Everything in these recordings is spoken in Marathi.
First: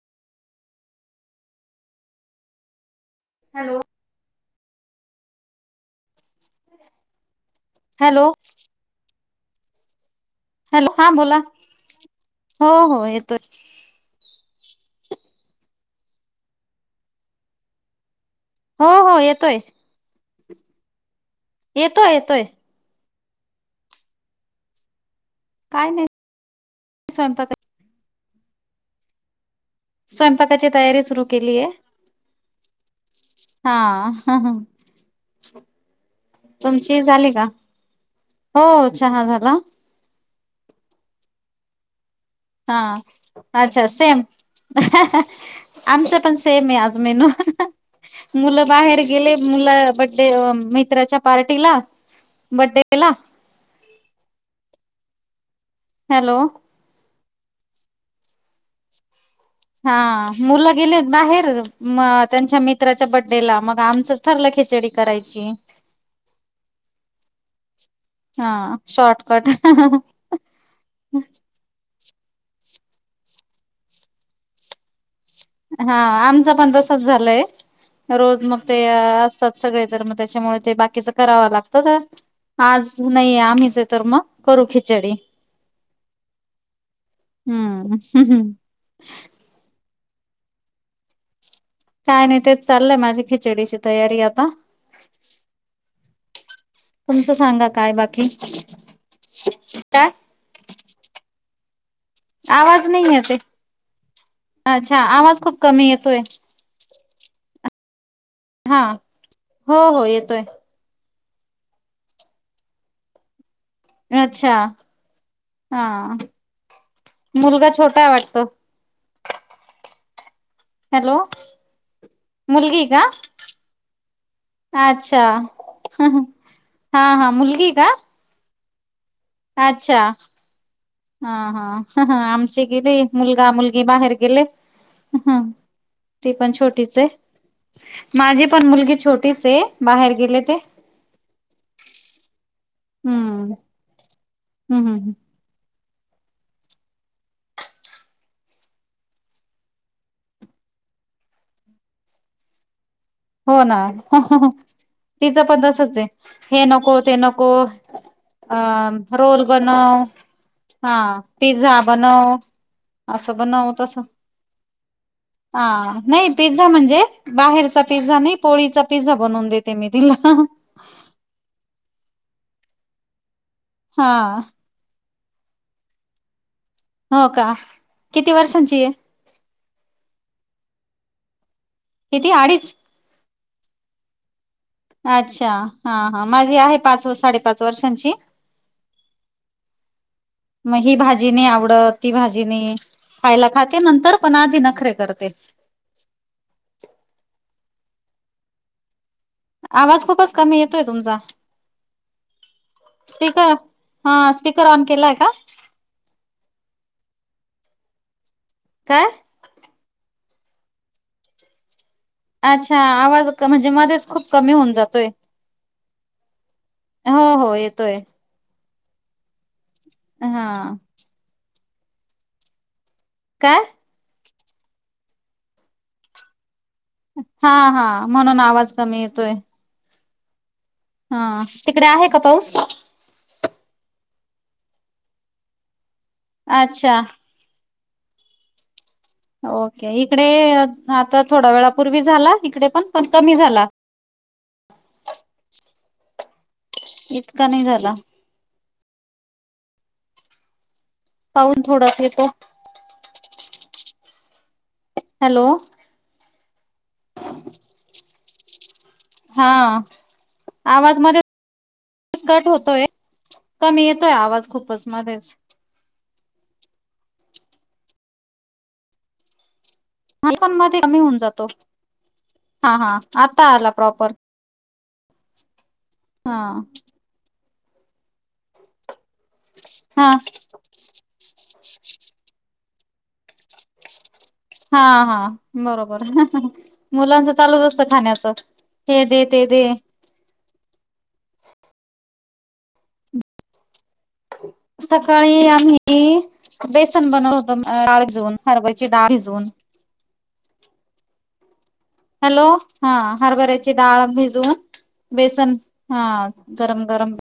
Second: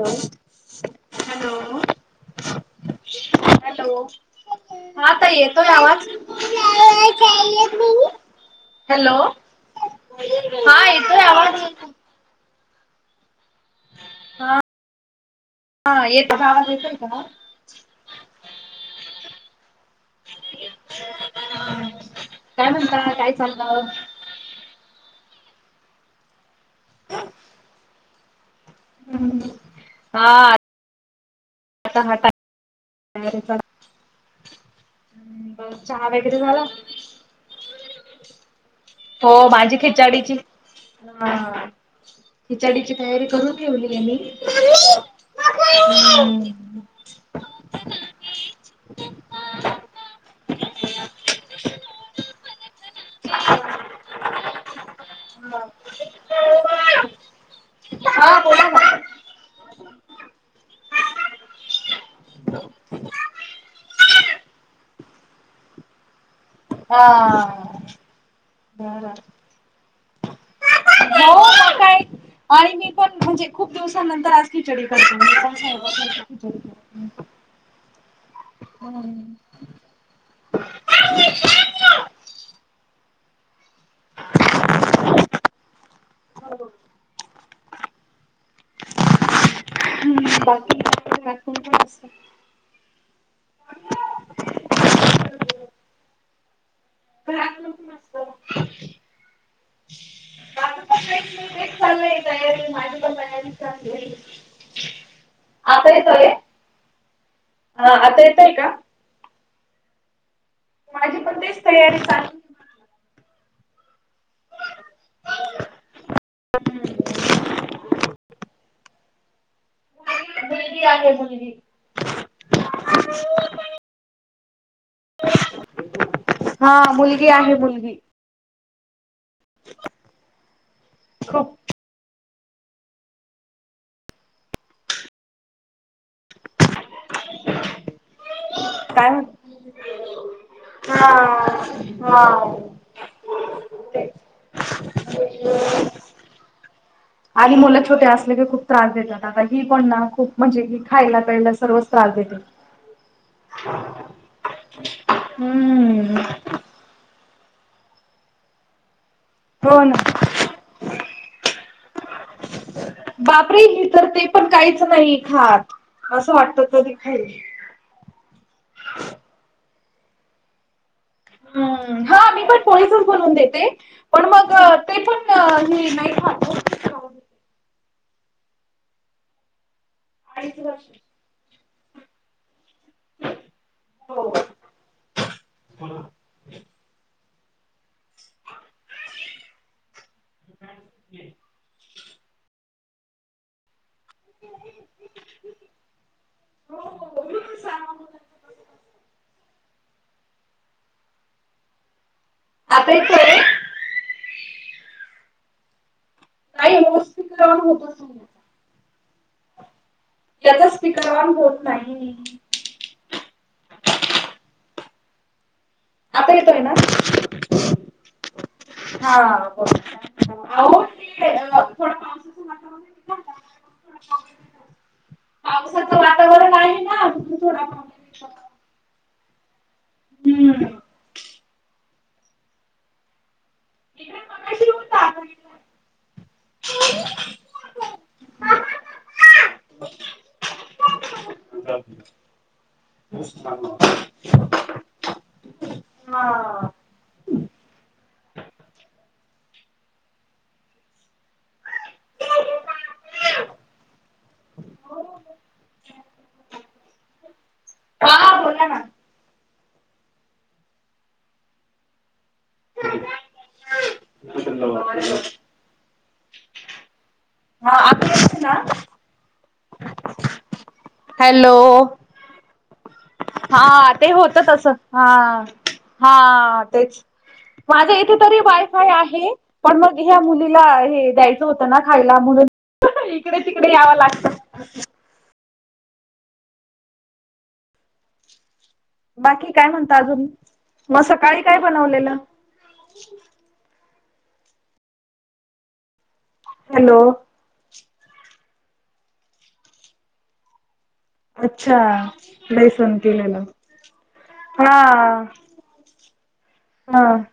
हॅलो हॅलो हॅलो हा ताई येतोय आवाज. हॅलो हॅलो हॅलो हा येतोय बोला. आवाज हो हो येतोय. हा हा एकच आवाज येतोय का. हो हो येतोय. येतोय येतोय काय म्हणता काय चालल. काय नाही स्वयंपाका हम्म स्वयंपाकाची तयारी सुरु केलीय ह ह [unintelligible] हा बरं चहा वगैरे झाला? तुमची झाली का हो चहा हो झाला माझी खिचडीची हा हा खिचडीची तयारी करून ठेवली अच्छा आहे सेम मी. आमचं पण सेम आहे आज मेनू मुलं बाहेर गेले मुलं बर्थडे मित्राच्या पार्टीला बर्थडे ला [unintelligible] हा हॅलो हा बोला ना हा मुलं गेलेत बाहेर त्यांच्या मित्राच्या बडेला मग आमचं ठरलं खिचडी करायची. हा हा बरं शॉर्टकट हो मग काय आणि मी पण म्हणजे खूप दिवसानंतर खिचडी करते सारखं सारखं हा खिचडी आमचा करत पण तसच नाही झालंय रोज मग ते असतात सगळे तर मग त्याच्यामुळे ते बाकीच करावं लागतं. आज नाहीे आम्हीच आहे तर मग करू खिचडी. हम्म ह बाकी का [unintelligible] काय नाही तेच चाललंय माझी खिचडीची तैयारी आता तुमचं सांगा राखून काय पण असत. बाकी काय? हेच चालू आहे तैयारी आवाज माझी नाही येते तैयारी चालू आहे. अच्छा आवाज खूप कमी येतोय. हा आता येतोय का? हा हो हो येतोय माझी पण तेच तैयारी चालू अच्छा हा मुलगा छोटा हाय वाटतो ी हॅलो आहेी मुलगी का [unintelligible] अच्छा हा हा मुलगी का? अच्छा हा खूप हा आमचे गेले मुलगा मुलगी बाहेर गेले हा ती पण छोटीच आहे. ह माझी पण मुलगी छोटीच आहे बाहेर गेले ते हा हा. हम्म हम्म हम्म हम्म आणि मुलं छोट्या असले की खूप त्रास देतात आता ही पण ना खूप म्हणजे की खायला प्यायला सर्वच त्रास देते. ह हो ना तिचं पण तसंच आहे हम्म. हे नको ते नको अ रोल हो बनव ना हा पिझ्झा बनव असं बापरे बनव ही तसं तर ते पण काहीच नाही खात. नाही असं वाटत पिझ्झा तरी म्हणजे खाईल बाहेर पिझ्झा नाही पोळीचा पिझ्झा बनवून देते मी तिला हम्म हा मी पण पोळीच बनवून देते हा पण मग ते पण हि नाही खात ओ हो का किती वर्षांची आहे? अडीच वर्ष किती अडीच हो अच्छा हा हा माझी आहे पाच साडेपाच वर्षांची मंग ही भांजी नाहीं आवडतं ती भांजी नाहीं पहिलें खायंला खातें नंतर पणं आधी नखरे करतें आवांज खूपचं कमी येतोयं तुमचां आता येतोय स्पीकर हां स्पीकर ऑन केलांय कां नाहीं हो खूंप करां होतो कायं त्यांचा स्टिकर ऑन होतं नाहीं अच्छा आवांज म्हणजे मध्येचं खूंप कमी होऊंन जातोय आता येतोयं नां हो हो येतोयं हां अगं बोल ठीक हा आहे नां थोडं पावसाचं वातांवरण कायं पावसाचं वातांवरण आहे ना तिकडे थोडा हां प्रॉब्लेम हां म्हणून आवांज कमी येतोयं हम्मं हां तिकडे आहे कां पाऊस अच्छा [unintelligible] ओके इकडे आता थोंडा वेळापूर्वी झालां इकडे पणं पणं कमी झालां ह [unintelligible] हां इतकां नाहीं झालां पाऊसन थोडांस येतों [unintelligible] हॅलो कां बोलां नां हां आवांज मध्येचं कंट होतों यं कमी येतोयं आवांज खूपचं मध्येचं हां आपलेच नां आ पणं मध्यें कमी होऊन जातो हॅलो. हां हां आतां आलां प्रॉपर हां हा हां तेचं माझ्यां इथे तरी वायफांय आहे पणं मंग हा ह्यां मुलीलां हे द्यायचं होतं नां खांयला म्हणूंन इकडे तिकडे यावं लागतं हां हां बरोबर मुलांचं चालूंच असतें खाण्यांच बाकी कायं म्हणतां अजूंन मंग सकाळीं कायं बनवलेलं सकाळीं आम्हीं की हॅलो बेसंन बनवलं होतं डाळं भिजवूंन हरभ्यांची डाळं भिजवूंन अच्छा हॅलो बेसन हां केलेलं हरभऱ्यांची डाळं भिजवूंन हा बेसंन हां गरमं हा गरमं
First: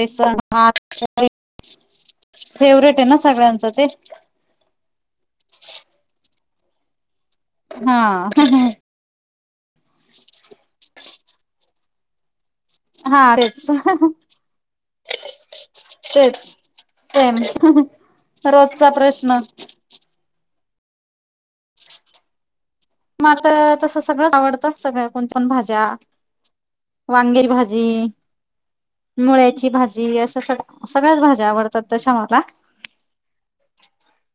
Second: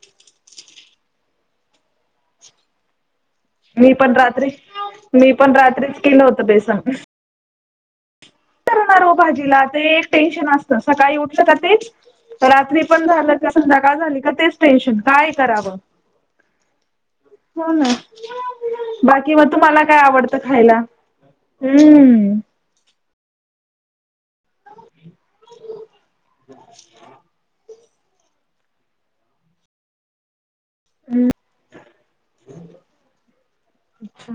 बेसंन भातं फेवरेट आहे नां सगळ्यांच मी पणं रात्री मी पणं रात्रीचं केलं होतं बेसनं हां हं कायं हो भाजीलां ते एक टेन्शन असतं सकाळीं उठलं कां तेचं रात्री पणं हा झालं कां तेच संध्याकांळ झालीं कां तेचं टेन्शनं कायं करावं तेचं हो नां रोजचा बाकी प्रश्न मंग तुम्हांला कायं आवडतं खांयला हम्मं मलां तसं सगळं आवडतं सगळ्यां कोणं पणं भाज्यां वांगेची भाजी मुळ्याची भाजी अशा सग सगळ्याच भाज्या आवडतात तशा मला अच्छा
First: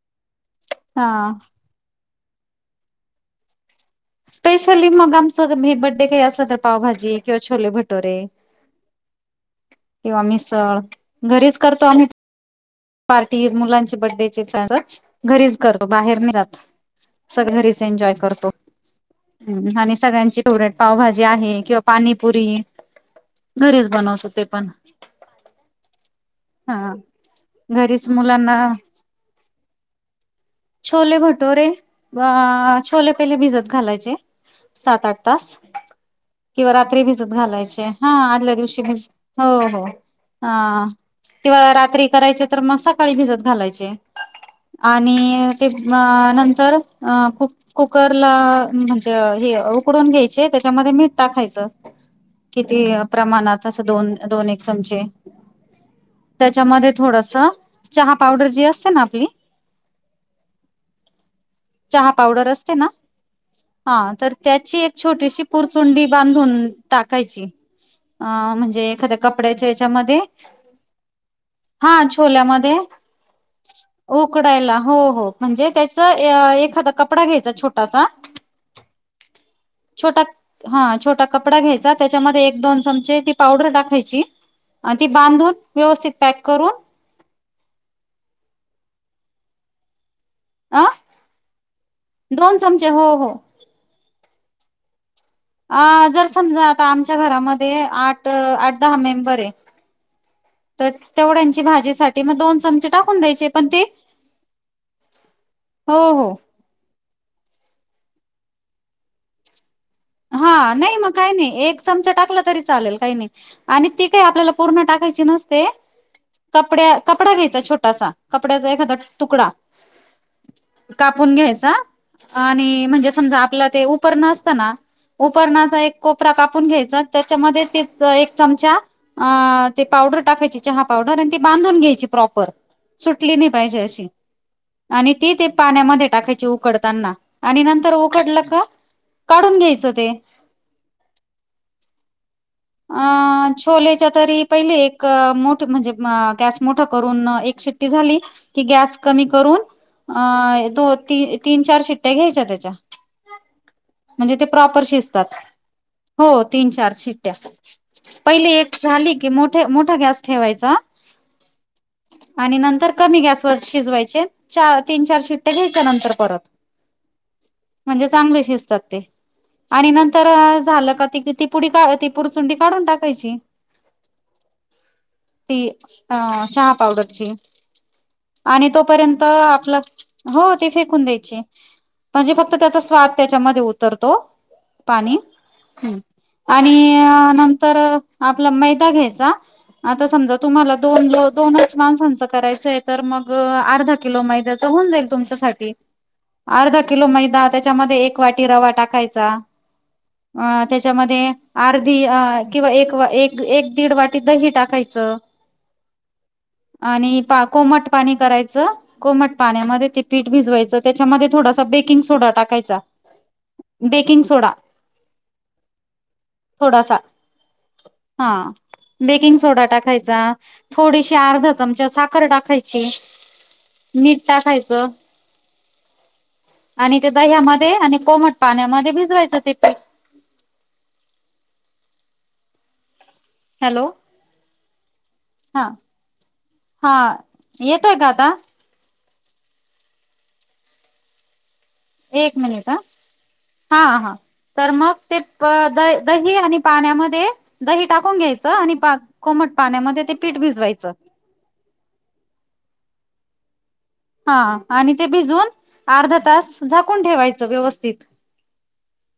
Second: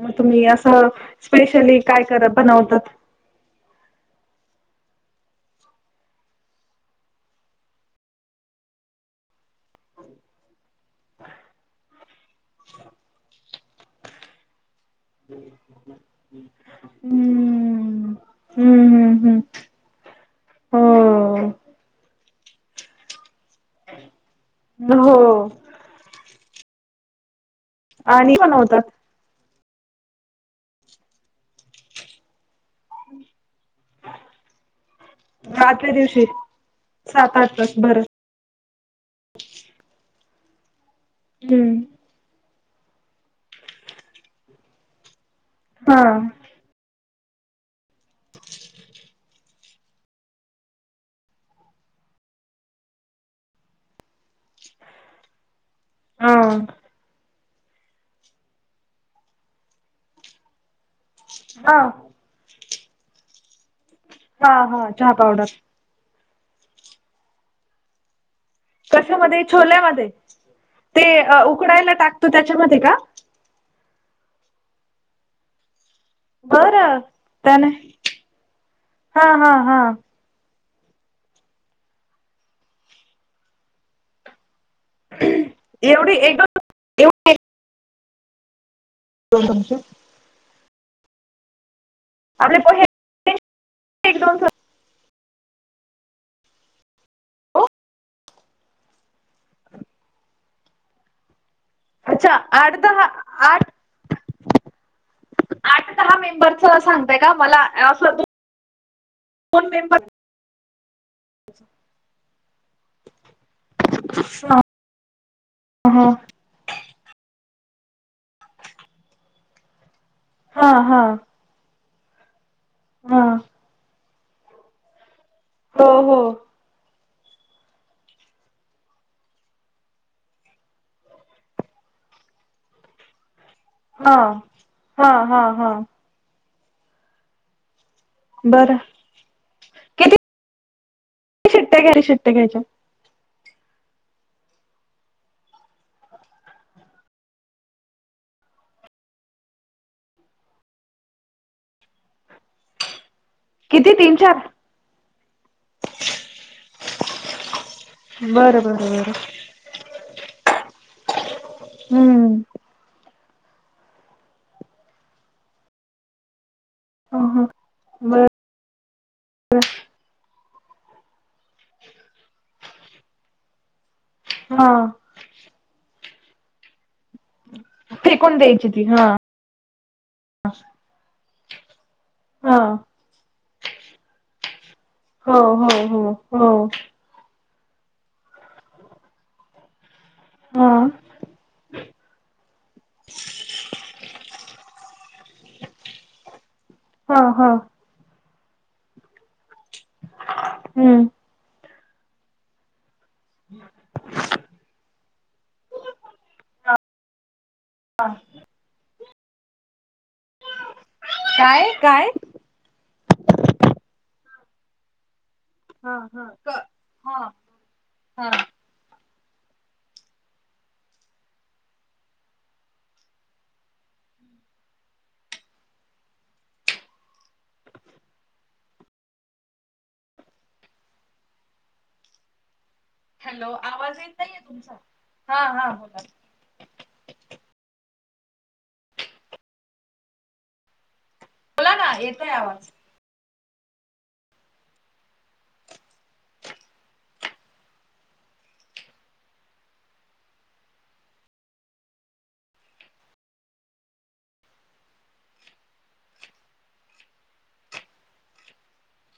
मग तुम्ही असं हा स्पेशली काय क बनवतात स्पेशली मग आमचं हे बड्डे काही असल तर पावभाजी किंवा छोले भटोरे [unintelligible] किंवा मिसळ घरीच करतो आम्ही पार्टी मुलांचे बड्डेची स घरीच करतो बाहेर नाही जात सगळे घरीच हम्म. एन्जॉय करतो हम्म हम्म हम्म आणि सगळ्यांची फेवरेट पावभाजी आहे किंवा पाणी पुरी घरीच बनवतो ते पण हो हो हा घरीच आणि मुलांना बनवतात. छोले भटोरे व छोले पहिले भिजत घालायचे सात आठ तास पाचल्या दिवशी किंवा रात्री भिजत सात आठ तास घालायचे भर हा आदल्या दिवशी भिज हो हो किंवा हम्म. रात्री करा मग सकाळी भित घालाय आणि हा तर क कुला म्हणजे उकडून घ्यायचे त्याच्यामध्ये मीठ टा खायचं किती प्रमाणात अस दोन दोन एक चमचे हा त्याच्यामध्ये थोडस चहा पावडर जी असते ना आपली हा [unintelligible] हा हा चहा पावडर सुंडी बांधून टाकायची अ म्हणजे एखाद्या कशामध्ये कपड्याच्या छोल्यामध्ये याच्यामध्ये ते उकडायला हा टाकतो छोल्यामध्ये त्याच्यामध्ये का उकडायला हो हो म्हणजे त्याच एखादा बरं कपडा घ्यायचा त्याने छोटासा हा हा हा छोटा हा छोटा कपडा घ्यायचा त्याच्यामध्ये एक दोन चमचे ती पावडर टाकायची आणि तेी बांधून व्यवस्थित एवढी एक पॅक करून दोन कोस अ दोन चमचे हो हो एकदमर अ जर समजा आता आमच्या घरामध्ये आठ आठ दहा मेंबर तर तेवढ्यांची भाज अच्छा मग दोन आठ चमचे दहा टाकून द्यायचे आठ पण ते हो हो अस सांगताय का मला असं दोन मेंबर हा नाही मग काही नाही एक चमचा टाकला तरी चालेल काही नाही आणि ती काय आपल्याला हा पूर्ण टाकायची नसते हा कपड्या कपडा घ्यायचा छोटासा कपड्याचा एखादा तुकडा हा कापून घ्यायचा आणि म्हणजे हा समजा आपलं ते उपर नसतना उपरणाचा हो एक हो कोपरा कापून घ्यायचा त्याच्यामध्ये ते एक चमचा अ ते पावडर टाकायची चहा पावडर आणि ते बांधून घ्यायची प्रॉपर सुटली नाही पाहिजे अशी हा हा आणि ती हा ते हा पाण्यामध्ये टाकायची उकडताना आणि नंतर उकडलं का बरं काढून घ्यायचं ते किती शिट्ट्या घ्याली शिट्ट्या घ्यायच्या अ छोलेच्या तरी पहिले एक मोठ म्हणजे गॅस मोठ करून एक श झाली की गॅस कमी करून अ दोी तीन चार शिट्ट्या घ्यायच्या त्याच्या किती तीन म्हणजे ते चार प्रपर शजतात तीन चार पहिली बरं एक बरं बरं झाली की मोठ मोठा गॅस ठेवायचा हम्म आणि नंतर कमी गॅसवरर शिजवायचे चार तीन चार शिट्टे घ्यायच्या नंतर परत ह ह म्हणजे बर चांगले शिजतात ते. आणि नंतर झालं का त ती पुढ का ती पुरचुंडी काढून टाकायची. हा. ती चहा पावडरची फेकून द्यायची आणि ती हा तोपर्यंत आपलं. हो ते फेकून द्यायची म्हणजे फक्त हा त्याचा स्वाद त्याच्यामध्ये उतरतो. पाणी हो हो ह हो हो आणि त्यानंतर आपला मैदा घ्यायचा आता समजा हा तुम्हाला दोनो दोनच माणसांचं करायचंय तर मग अर्धा किलो मैद्याच होऊन जाईल तुमच्यासा अर्धा किलो हा मैदा हा त्याच्यामध्ये एक. वाटी रवा टाकायचा अ हम्म त्याच्यामध्ये अर्धी अ. किंवा एक एक एक दीड वाटी दही टाकायचं. आणि पा कोमट पाणी करायचं. कोमट पाण्यामध्ये ते पीठ भिजवायचं त्याच्यामध्ये थोडासा काय बेकिंग काय सोडा टाकायचा. Baking soda. हा हा. थोडासा हा हा. बेकिंग सोडा टाकायचा थोडीशी अर्धा चमचा साखर टाकायची. मीठ टाकायचं. आणि ते दह्यामध्ये आणि कोमट पाण्यामध्ये भिजवायचं ते प हॅलो आवाज येत नाहीये तुमचा हा हा बोला. हा येतोय का आता? बोला ना येतोय एक मिनिट आवाज ह हा हा. तर मग ते द दही आणि पाण्यामध्ये. दही टाकून घ्यायचं आणि बा कोमट पाण्यामध्ये ते पीठ भिजवायचं. हा आणि ते भिजून अर्ध तास झाकून ठेवायचं व्यवस्थित.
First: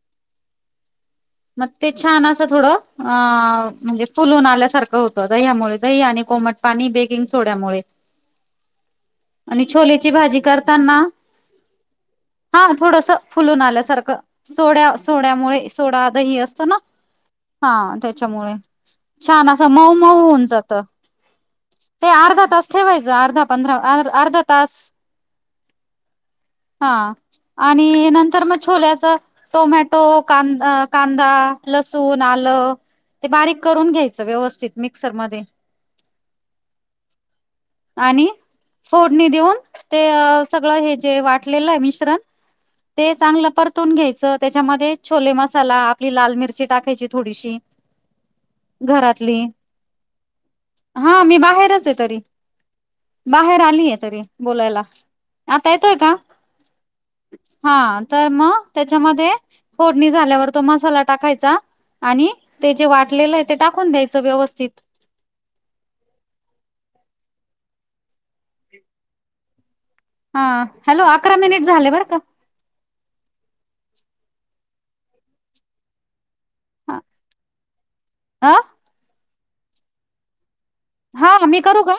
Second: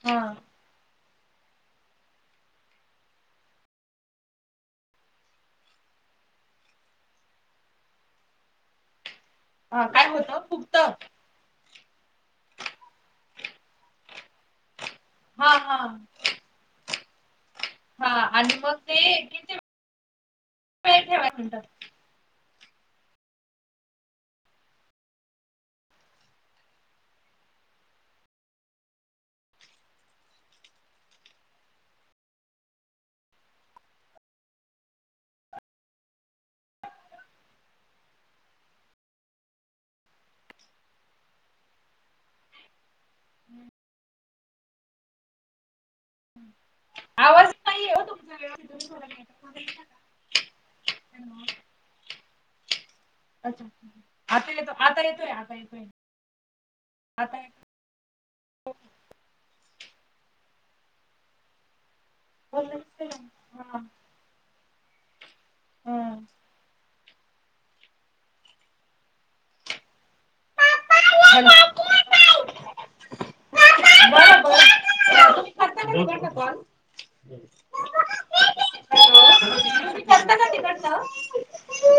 हा. मग ते छान असं थोडं अ म्हणजे फुलून आल्यासारखं होतं दह्यामुळे दही आणि कोमट पाणी बेकिंग सोड्यामुळे. [inaudible] आणि काय छोलेची भाजी होतं कर. फुगत त्यांना हा थोडस फुलून आल्यासारखं. सोड्या हा सोड्यामुळे हा सोडा दही असतो ना. हा त्याच्यामुळे आणि मग ते छान किती असं मऊ मऊ होऊन जात. वेळ ठेवाय म्हणतात ते अर्धा तास ठेवायचं अर्धा पंधरा अर्धा तास. [unintelligible] हा आणि नंतर मग छोल्याच टोमॅटो कांद कांदा लसूण आलं ते बारीक करून घ्यायचं व्यवस्थित मिक्सरमध्ये. [inaudible] आणि फोडणी देऊन ते सगळं हे जे वाटलेलं आहे मिश्रण. ते चांगलं परतून घ्यायच त्याच्यामध्ये छोले मसाला. आपली लाल मिरची टाकायची थोडीशी घरातली. हा मी बाहेरच आहे तरी. बाहेर अच्छा आलीय तरी आता येतो बोलायला आता येतोय आता येतोय आता हा तर मग त्याच्यामध्ये फोडणी झाल्यावर तो मसाला टाकायचा. आणि ते जे बोल वाटलेलं आहे ते हा टाकून द्यायचं व्यवस्थित. हम्म. हा हॅलो हा अकरा मिनिट झाले बरं का? हॅलो [unintelligible] अ [unintelligible] हा मी करू का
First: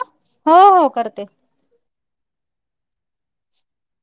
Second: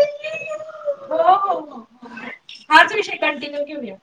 हो हो कर हो हो हो हाच विषय कंटिन्यू घेऊया.